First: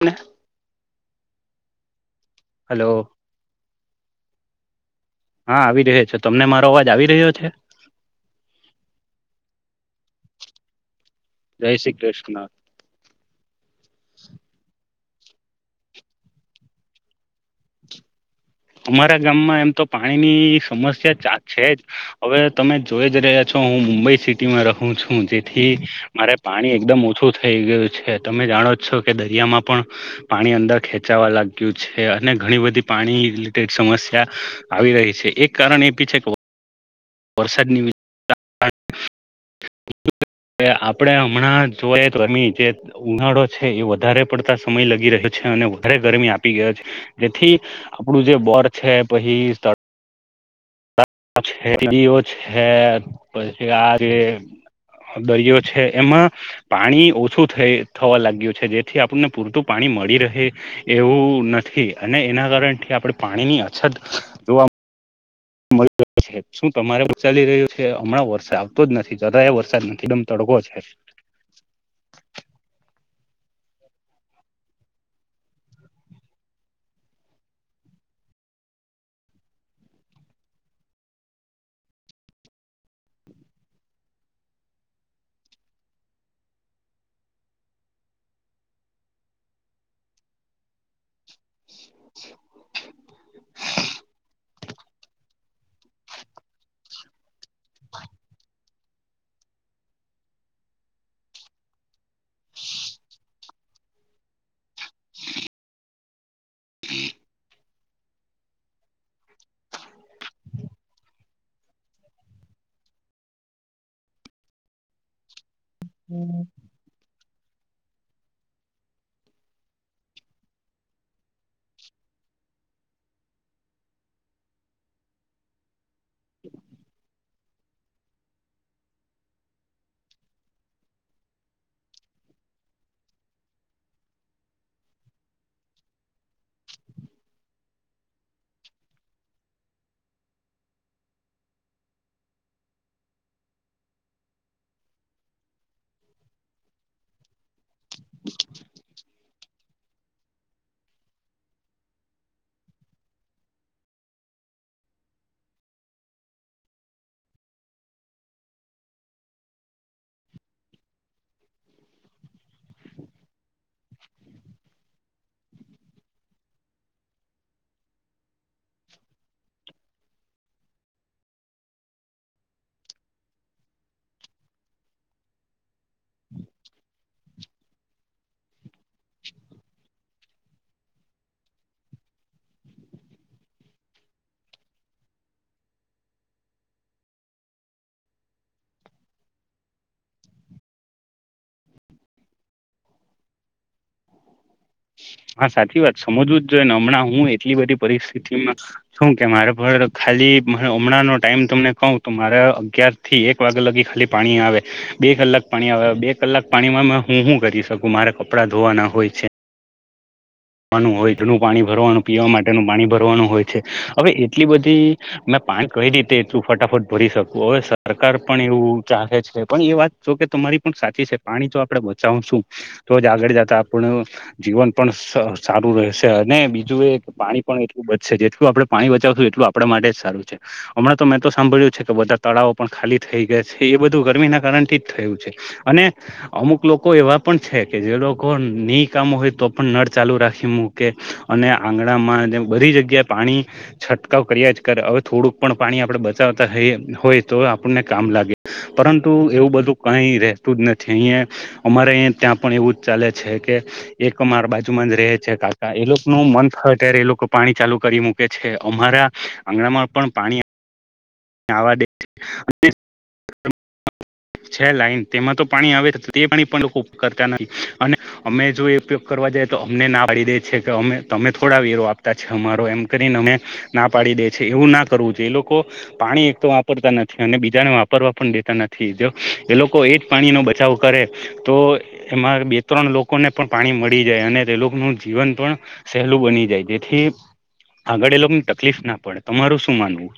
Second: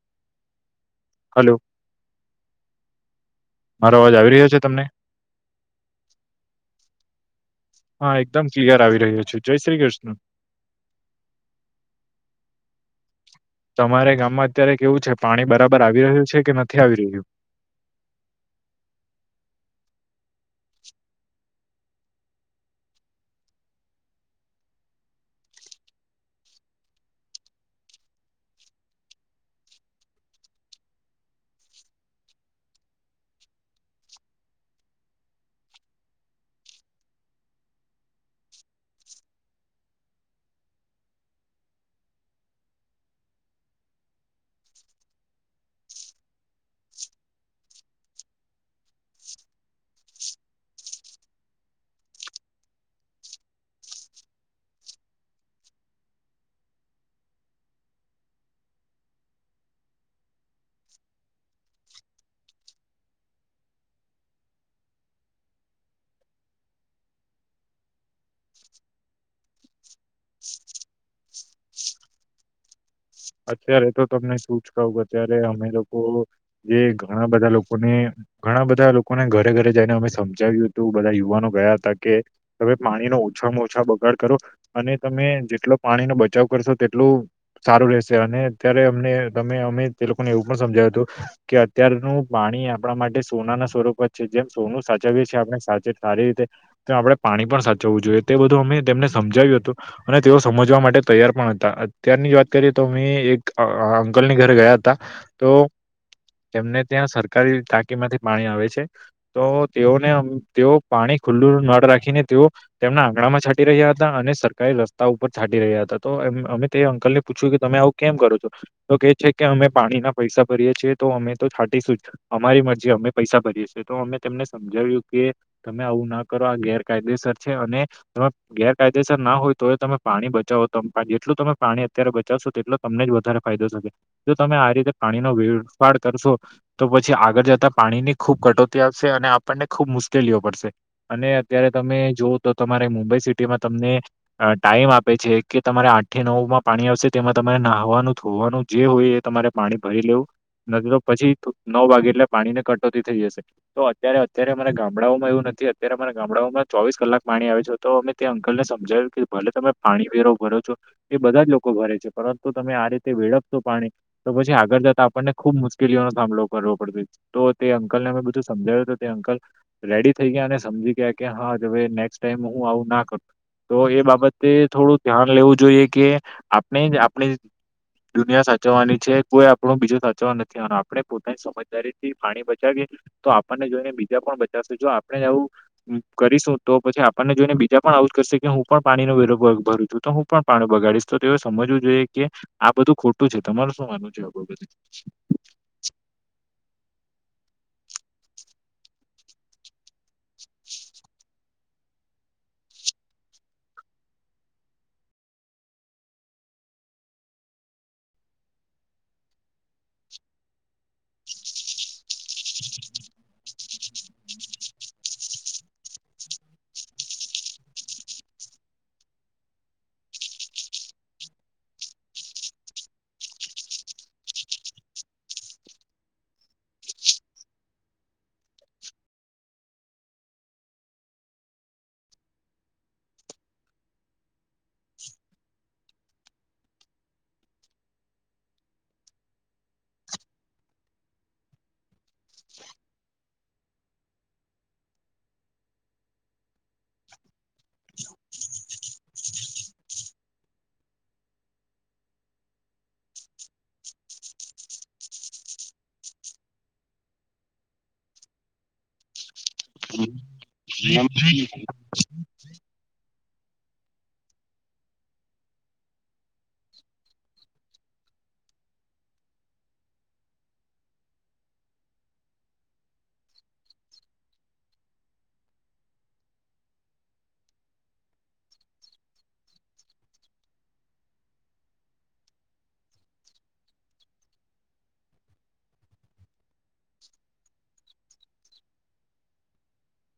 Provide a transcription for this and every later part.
હ હલો મારો અવાજ આવી રહ્યો છે તમને હા આવી રહ્યો છે તમને મારો અવાજ આવી રહ્યો છે હા એકદમ ક્લિયર આવી રહ્યો છ જય શ્રી કૃષ્ણ જય શ્રી કૃષ્ણ તમારે ગામમાં અત્યારે કેવું છે પાણી બરાબર આવી રહ્યું છે કે નથી આવી રહ્યું અમારા ગામમાં એમ તો પાણી ની સમસ્યા છે જ હવે તમે જોઈ જ રહ્યા છો હું મુંબઈ સિટીમાં રહું છું જેથી મારે પાણી એકદમ ઓછું થઈ ગયું છે તમે જા ણો છો કે દરિયામાં પણ પાણી અંદર ખેંચાવા લાગ્યું છે અને ઘણી બધી પાણી સમસ્યા આવી રહી છે એક કારણ એ પી છે કે વરસાદ ન્ય [inaudible] આપડે હમણાં જોઈ તો એમી જે ઉનાળો છે એ વધારે પડતા સમય લાગી રહ્યો છે છે અને વધારે ગરમી આપી ગયો છે જેથી આપણું જે બોર છે પછી છી ઓ છે પછ આજે દરિયો છે એમાં પાણી ઓછું થ થવા લાગ્યું છે જેથી આપણને પૂરતું પાણી મળી રહે એવું નથી અને એના કારણથી આપણે પાણી ની અછત જોવા મળ શું તમારે ચાલી રહ્યું છે હમણાં વરસાદ આવતો જ નથી જરા એ વરસાદ નથીદમ તડો છે [inaudible] અત્યારે તો તમને શું જ કહ અત્યારે અમે લોકો જે ઘણા બધા લોકોને ઘણા બધા લોકોને ઘરે ઘરે જઈને અમે સમજાવ્યું હતું બધા યુવાનો ગયા હતા કે તમે પાણી ન ઓછામાં ઓછા બગાડ કરો અને તમે જેટલો પાણી નો બચાવ કરશો તેટલું સારું રહે અને અત્યારે અમને અમે તે લોકોને એવું પણ સમજાયું હતું કે અત્યારનુંું પાણી આપણા માટે સોના ના સ્વરૂપ જ છે જેમ સોનું સાચવી‌ એ એછી આપણે સાચે સારી રીતે તો આપડણે પાણી પણ સાચવવું જોઈએ તે બધું અમે તેમને સમજાવ્યું અને તેઓ સમજવા માટે તૈયાર પણ હતા અત્યારની જ વાત કરી તો એક અંકલની ઘરે ગયા હતા તો તેમને ત્યાં સરકારી ટાંકી માંથી પાણી આવે છે તો તેઓને તેઓ પાણી ખુલ્લુળ રાખીને તેઓ તેમના આંગણા માં છાંટી રહ્યા હતા અને સરકારારે રસ્તા ઉપર છા રહ્યા હતા તો અમે તે અંકલ ને પૂછ્યું કે તમે આવું કેમ કરો છો તો કે છે કે અમે પાણી ના પૈસા ભરીએ છીએ તો અમે તો છાંટીશું જ અમારી મરજી અમે પૈસા ભરીએ છીએ તો અમે તને સમજાવ્યું કે તમે આવું ના કરો આ ગેરકાયદેસર અને ગેરકાયદેસર ના હોય તો એ તમે પાણી બચાવો ત જેટલું તમે પાણી અત્યારે શો તેટલો તમને જ વધારે ફાયદો થકે જો તમે આ રીતે પાણી ન વેડફાડ કરશો તો પછી આગળ જતા પાણીની ખૂબ કટોતી આવશે અને આપણને ખૂબ મુશ્કેલીઓ પડશે અને અત્યારે તમે જો તો તમારે મુંબઈ સિટીમાં તમને ટાઈમ આપે છે કે તમારે આઠે નવ માં પાણી આવશે તેમાં તમારે નાહવાનું ધોવાનું જે હોય એ તમારે પાણી ભરી લેવું નથી તો પછી નવ વાગે એટલે પાણીને કટોતી થઈ જશે તો અત્યારે અત્યારે મારે ગામડાઓમાં એવું નથી અત્યારે અમારા ગામડાઓમાં ચોવીસ કલાક પાણી આવે છે તો અમે્યાંકલ ને સમજાયું કે ભલે તમે પાણી પીો ભ છો એ બધા જ લોકો ભરે છે પરંતુ તમે આ રીતે વેડપશો પાણી તો પછી આગળ જતા આપણને ખુબ મુશ્કેલીઓનોો સામનો કરવો પડતો તો તે અંકલ ને અમે બધું સમજાય્યું તો તે અંકલ રેડી થઈ ગયા અને સમજી ગયા કે હાવે ટ આવું ના કર તો એ બાબતે થોડું ધ્યાન લેવું જોઈએ કે આપણે દુનિયા સાચવવાની છે કોઈ આપણો બીજું સાચવવા નથી આનો આપણે પોતાની સમજદારી થી પાણી બચાવી તો આપણને જોઈને બીજા પણ બચાવશે જો આપણે આવું કરીશું તો પછી આપણને જોઈને બીજા પણ આવટ કરશે કે હું પણ પાણીનો વિરો ભરું છું તો હું પણ પાણી બગાડીશ તો તે સમજવું જોઈએ કે આ બધું ખોટું છે તમારું શું માનવું છે આ બાબતે? હા સાચી વાત સમજવું જ જોઈએને હમણાં હું એટલી બધી પરિસ્થિતિમાં શું કે મારે પર ખાલી હમણાંનોો ટાઈમ તમને કહ તો મારે અગિયાર થી એક વાગ્યા લગી ખાલી પાણી આવે બે કલાક પાણી આવે બે કલાક પાણીમાં હું શું કરી શકું મારે કપડાં ધોવાના હોય છે નું હોય એું પાણી ભરવાનું પીવા માટેનું પાણી ભરવાનું હોય છે હવે એટલી બધી મે પાણી કઈ રીતેું ફટાફટ ભરી શકું હવે સરકાર પણ એવું ચાલે છે પણ એ વાત જો કે ત પણ સાચી છે પાણી તો આપડે બચાવું છું તો જ આગળ જતા આપણ જીવન પણ સારું રહેશે અને બીજું એ પાણી પણ એટલું બચશે જેટલું આપડણે પાણી બચાવશું એટલું આપડ માટે જ સારું છે હમણાં તો મેં તો સાંભળ્યું છે કે બધા તળાવો પણ ખાલી થઈ ગયા છે એ બધું ગરમીના કારણ થી જ થયું છે અને અમુક લોકો એવા પણ છે કે જે લોકો નહી કામો હોય તો પણ નળ ચાલુ રાખે મૂકે અને આંગણામાં જે બધી જગ્યાએ પાણી છંટકાવ કર્યા જ કરે હવે થોડુંક પણ પાણી આપણેે બચાવતા હોય તો આપણને કામ લાગે પરંતુ એવું બધું કઈ રતું જ નથી અહીં અમારે ત્યાં પણ એવું જ ચાલે છે કે એક માર બાજુમાં જ રહે છે છે કાકા એ લોકો નું મન અ્યારે એ લોકો પાણી ચાલુ કરી મૂકે છે અમારા આંગણામાં પણ પાણી આવા દે [inaudible] છે લાઈન તેમાં તો પાણી આવે તે પાણી પણ કરતા નથી અને અમે જો એ ઉપયોગ કરવા તો અમને ના પાડી દે છે કે અમે તમે થોડા વેરો આપતા છે અમારો એમ કરીને અમે ના પાડી દે એવું ના કરવું જોઈએ એ લોકો પાણી એક તો વાપરતા નથી અને બીજાને વાપરવા પણ દેતા નથી જો એ લોકો એજ પાણી નો બચાવ કર તો એમાં બે ત્રણ લોકોને પણ પાણી મળી જાય અને તે લોકો ન જીવન પણ સહેલું બની જાય જેથી આગળ એ લોકોને તકલીફ ના પડે તમારું શું માનવું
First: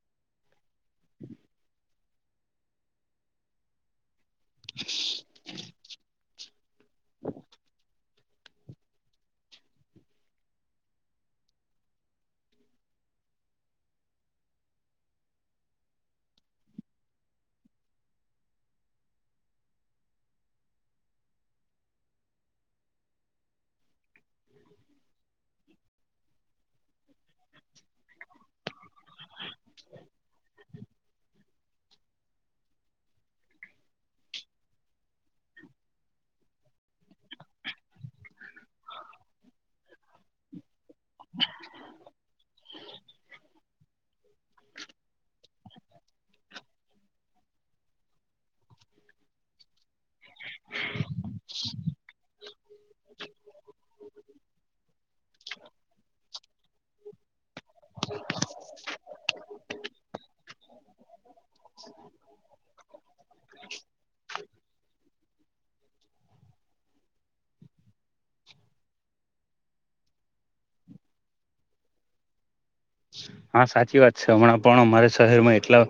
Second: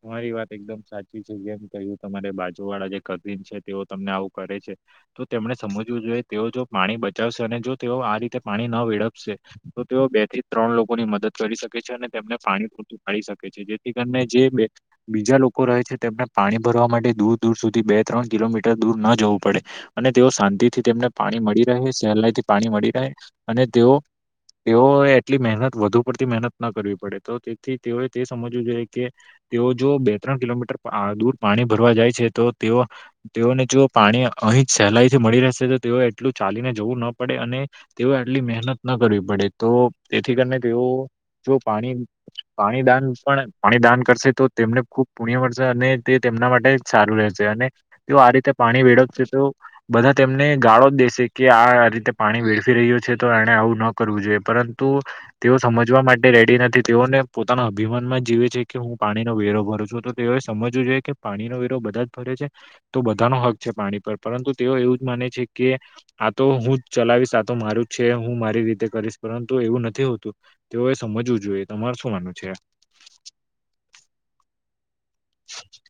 તમારી વાત એકદમ સાચી છે જેમ કહ્યું તમારે બાજુ વાળા જે કન છે તેઓ તમને આવું કરે છે તો તેમણે સમજવું જોઈએ તેઓ જો પાણી બચાવશે અને જો તેઓ આ રીતે તે પાણી ન વીડપશે તો તેઓ બે થી ત્રણ લોકો ની મદદ કરી શકે છે અને તેમને પાણી પૂરતું પાડી શ છે જેથી કરીને જે બે બીજા લોકો રહે છે તેમને પાણી ભરવા માટે દૂર દૂર સુધી બે ત્રણ કિલોમીટર દૂર ન જવું પડે અને તેઓ શાંતિ થી તેમને પાણી મળી રહે સહેલાઈથી પાણી મળી રહે અને તેઓ તેઓએ એટલી મહેનત વધુ પડતી મહેનત ના કરવી પડે તો તેથી તેઓએ તે સમજવું જોઈએ કે તેઓ જો બે ત્રણ કિલોમીટર દૂર પાણી ભરવા જાય છે તો તેઓ તેઓને જો પાણી અહી જ સહેલાઈ થી મળી રહેશે તો તેઓ એટલું ચાલીને જોવું ન પડે અને તેઓ એટલી મહેનત ના કરવી પડે તો તેથી કરીને તેઓ જો પાણી પાણી દાન પણ પાણી દાન કરશે તો તેમને ખુબ પુણ્ય મળશે અને તે તેમના માટે સારું રહેશે અને તેઓ આ રીતે પાણી વેળવશે તો બધા તેમને ગાળો જ દેશે કે આ રીતે પાણી વેડફી રહ્યું છે તો એને આવું ન કરવું જોઈએ. પરંતુ તેઓ સમજવા માટે રેડી નથી તેઓને પોતાના અભિમાન માં જીવે છે કે હુ પાણીનો વેરો ભરુ છું તો તેઓએ સમજવું જોઈએ કે પાણીનો વેરો બધા જ ભરે છે તો બધા નો હક છે પાણી- - પરંતુ તેઓ એવું જ માને છે કે આ તો હું જ ચલાવીશ આ તો મારું જ છે હું મારી રીતે ક - - કરીશ પરંતુ એવું નથી હોતું તેઓએ સમજવું જોઈએ તમારે શું માનું છે? હા સાચી વાત છે હમણાં પણ અમારા શહેરમાં એટલા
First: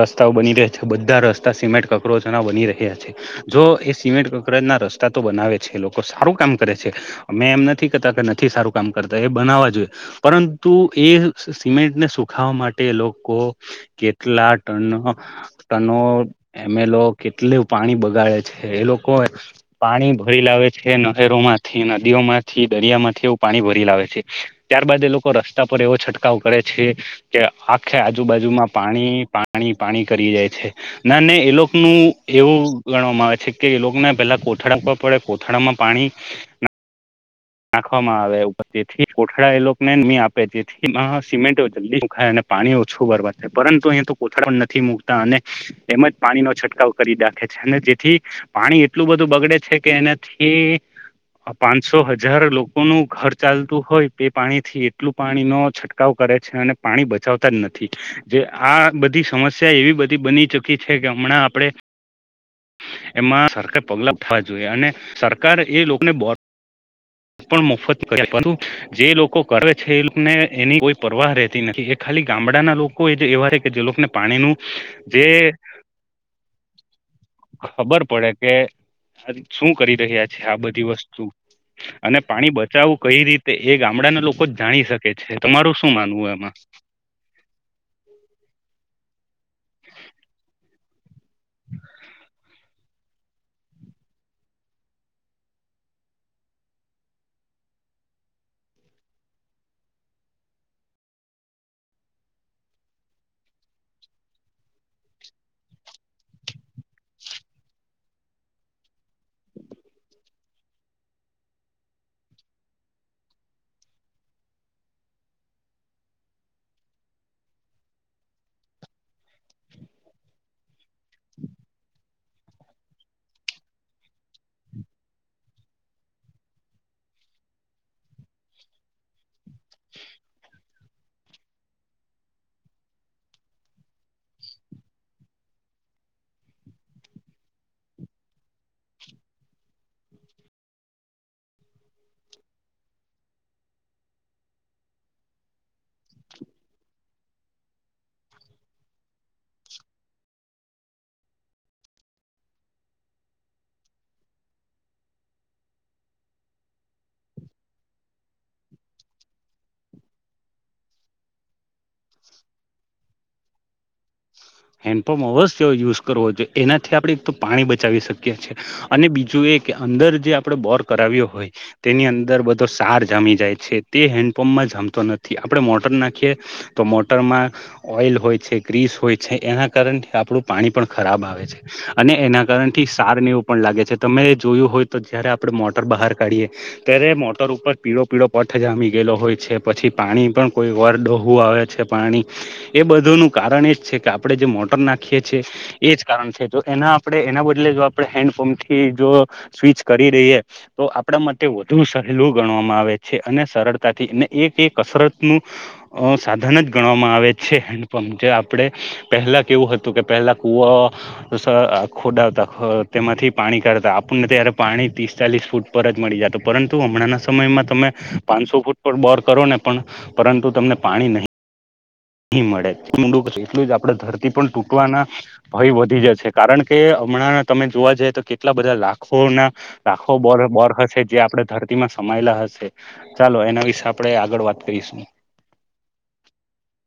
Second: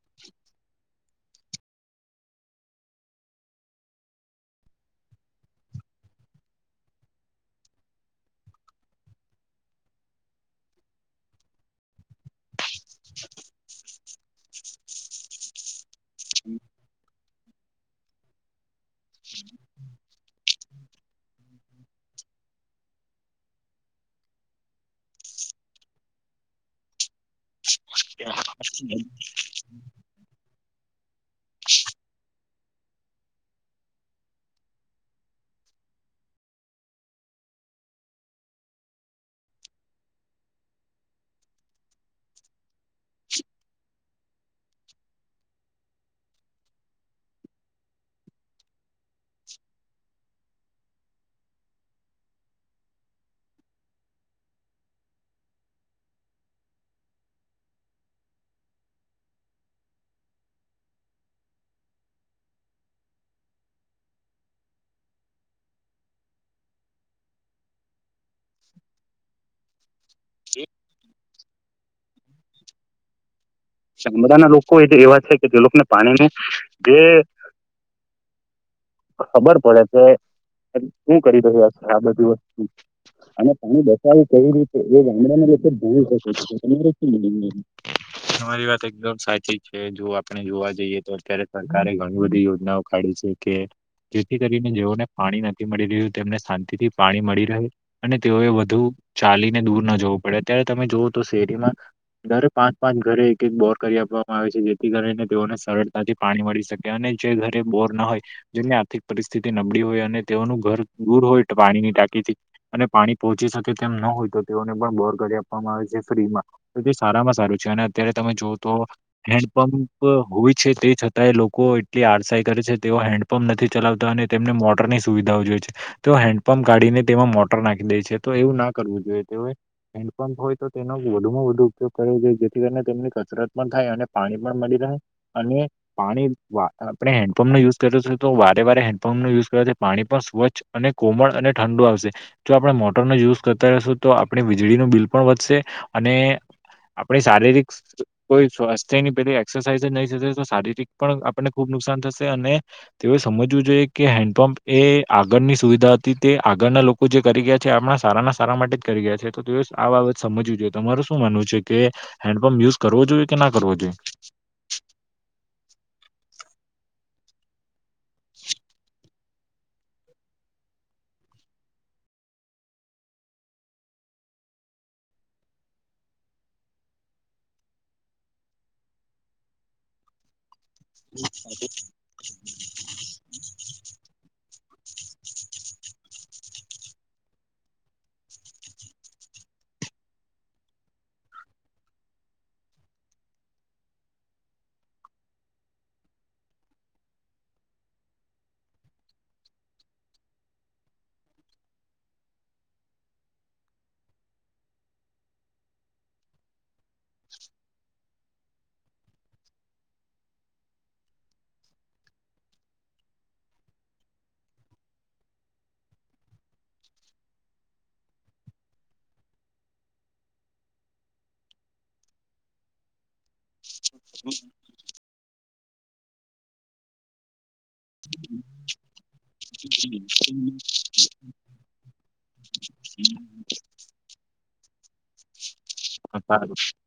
રસ્તાઓ બની રહે્યા- - બધા રસ્તા સિમેન્ટ કકરોજ ના બની રહ્યા છે જો એ સિમેન્ટ કકરોજ ના રસ્તા તો બનાવે છે- - એ લોકો સારું કામ કરે છે અમે એમ નથી કરતા કે નથી સારું કામ કરતા એ બનાવા જોઈએ પરંતુ- - તું એ- - સિમેન્ટને સુખાવા માટે લોકો કેટલા ટનો ટનો એમે લોકો કેટલુ પાણી બગાડે છે એ લોકો પાણી ભરી લાવે છે નહેરો- - માંથી નદીઓ માંથી દરિયા માંથી એવું પાણી ભરી લાવે છે ત્યારબાદ એ લોકો રસ્તા પર એવો છ- - છટકાવ કરે છે. કે આખે આજુબાજુમાં પાણી પાણી પાણી કરી જાય છે ના ને એ લોકોનું એવું ગણવામાં આવે છે કે એ લોકોને પેલા કોથળા પર પડે કોથળામાં પાણી- - નાખવામાં આવે ઉપર જેથી કોઠળા એ લોકો ને ની આપે રેતી માં સિમેન્ટો જલ્દી હુંકાય- - પાણી ઓછું બરબાદ થાય પરંતુ અ કોથળ પણ નથી મુકતા અને એમ જ પાણી નો છંટકાવ કરી દાખે- - અને જેથી પાણી એટલું બધું બગડે છે કે એનાથી પાંચસો હ- - જ્યારે લોકોનું ઘર ચાલતું હોય તે એ પાણીથી એટલું પાણીનો છંટકાવ કરે છે અને પાણી બ- - બચાવતા જ નથી જે આ બધી સમસ્યા એવી બધી બની ચુકી છે કે હમણાં આપણે- - એમાં સરકાર પગલાં [unintelligible] જોઈએ અને સરકાર એ લોકોને બો - - પણ મોફત કર પરંતુ જે લોકો કરે છે એ લોક એની કોઈ પરવાહ રહે- - નથી એ ખાલી ગામડાના લોકો એ એવા- - ગામડા ના લોકો એ એવા છે કે જે લોકોને પાણીનું જે- - ખબર પડે કે શું કરી રહ્યા છે આ બધી શું વસ્તુ- કરી રહ્યા છે આ - અને બધી પાણી વસ્તુ બચાવવું કઈ રીતે અને એ પાણી બચાવવું ગામડાના લોકો કેવી જ રીતે જાણી એ શકે છે ગામડાના લોકો તમારું શું ભણી માનવું શકે એમાં? [inaudible] તમારી વાત એકદમ સાચી છે જો આપણે જોવા જઈએ તો અત્યારે સરકારે ઘણી બધી યોજનાઓ- - કાડી છે કે- - જેથી કરીને જેઓને પાણી નથી મળી રહ્યું તેમને શાંતિથી પાણી મળી રહે અને તેઓએ વધુ- - ચાલીને દૂર ન જવું પડે અત્યારે તમે જોુઓ તો શેરીમાં દરેક પાંચ પાંચ ઘરે બોર કરી આપવામાં આવે છે જેથી કરીને તેઓને સરળતાથી પાણી મળી શકે અને જે ઘરે બોર ના હોય જેમની આર્થિક પરિસ્થિતિ નબળી હોય અને તેઓનું ઘર દૂર હોય પાણીની ટાંકીથી અને પાણી પોહોં- - ચી શકે તેમ ન હોય તો તેઓને પણ બોર કરી આપવામાં આવે છે ફ્રી માં તો તે સારામાં સારું છે અને- - અત્યારે તમે જોુઓ તો હેન્ડપંપ હોય છે તે છતાંય લોકો એટલી આડસાઈ કરે છે તેઓ- - હેન્ડપંપ નથી ચલાવતા અને તેમને મોટર ની સુવિધાઓ જોઈએ છે તેઓ હેન્ડપંપ કાઢીને તેમાં મોટર નાખી દે દે છે તો એવું ના કરવું જોઈએ તે હેન્ડપંપ હોય તો તેનો વધુમાં વધુ ઉપયોગ કરવો જોઈએ- - તેમની કસરત પણ થાય અને પાણી પણ મળી રહે અને પાણી વા આપણે હેન્ડપપ- - માં યુઝ કર્યું હદે તો વારે વારે હેન્ડપપ યુઝ કરે છે પાણી પણ સ્વચ્છ અને કોમળ અને ઠંડુ આવશે- - આપણે મોટરનો યુઝ કરતા રહેશું તો આપણે વીજળીનું બિલ પણ વધશે અને- - આપણી શારીરિક કોઈ સ્વાસ્થ્યની પેલી એક્સરસાઇઝ જ નહીં થી હોય તો શારીરિક પણ આપણને ખુબ નુકસાન થ- - થશે અને તેઓ સમજવું જોઈએ કે હેન્ડપંપ એ આગળની સુવિધા હતી તે આગળના લોકો- - જે કરી ગયા છે આપણા સારાના સારા માટે જ કરી ગયા છે તો તે આ બાબત સમજવી જોઈએ તમાર શું માનવું છે? કે હેન્ડપંપ યુઝ કરવો જોઈએ કે ના કરવો જોઈએ? હેન્ડપંપ અવશ્ય યુઝ કરવો જોઈએ એનાથી આપણે એક તો પાણી બચાવી શકીએ છીએ અને બીજું- - કે અંદર જે આપડે બોર કરાવ્યો હોય તેની અંદર બધો સાર જામી જાય છે તે હેન્ડ - - પંપમાં જમતો નથી આપડે મોટર નાખીએ તો મોટર માં ઓઈલ હોય છે ગ્રીસ હોય- - છે એના કારણે આપણું- - પાણી પણ ખરાબ આવે છે અને એના કારણ થી સાર ને એવું પણ લાગે છે તમે- - જોયું હોય તો જયારે આપડે મોટર બહાર કાઢીએ ત્યારે મોટર ઉપર પીળો પીળો પઠ જામી ગયેલો હોય છે. પછી પાણી પણ કોઈ વાર ડોહું આવે છે પાણી એ બધું નું કારણ એ જ છે. કે આપડે જે મોટર નાખીએ છીએ એ જ કારણ છે તો એના આપણે એના બદલે જો આપણે હેન્ડપંપ થી જો તો સ્વીચ કરી દઈએ તો આપણા માટે વધુ સહેલું ગણવામાં આવે છે અને સરળતાથી ને એક એ કસરત નું અ સાધન જ ગણવામાં આવે છે. હેન્ડપંપ જે આપડે પહેલા કેવું હતું કે પહેલા કુવો ખોડાવતા તેમાંથી પાણી કા આપણને ત્યારે પાણી તીસ ચાલીસ ફૂટ પર જ મળી જાતું પરંતુ હમણાંના સમયમાં તમે પાન્સો ફૂટ બોર કરો ને પણ પરંતુ તમને પાણી નહીં ની મળે જેમ ઊંડું કરશો એટલું જ આપડે ધરતી પણ તૂટવાના ભય વધી જશે કારણ કે હમણાં તમે જોવા જઈએ તો કેટલા બધા લાખો ના લાખો બોર બોર હશે જે આપડે ધરતીમાં સમાયેલા હ હશે, ચાલો એના વિશે આપણેે આગળ વાત કરીશું. [unintelligible]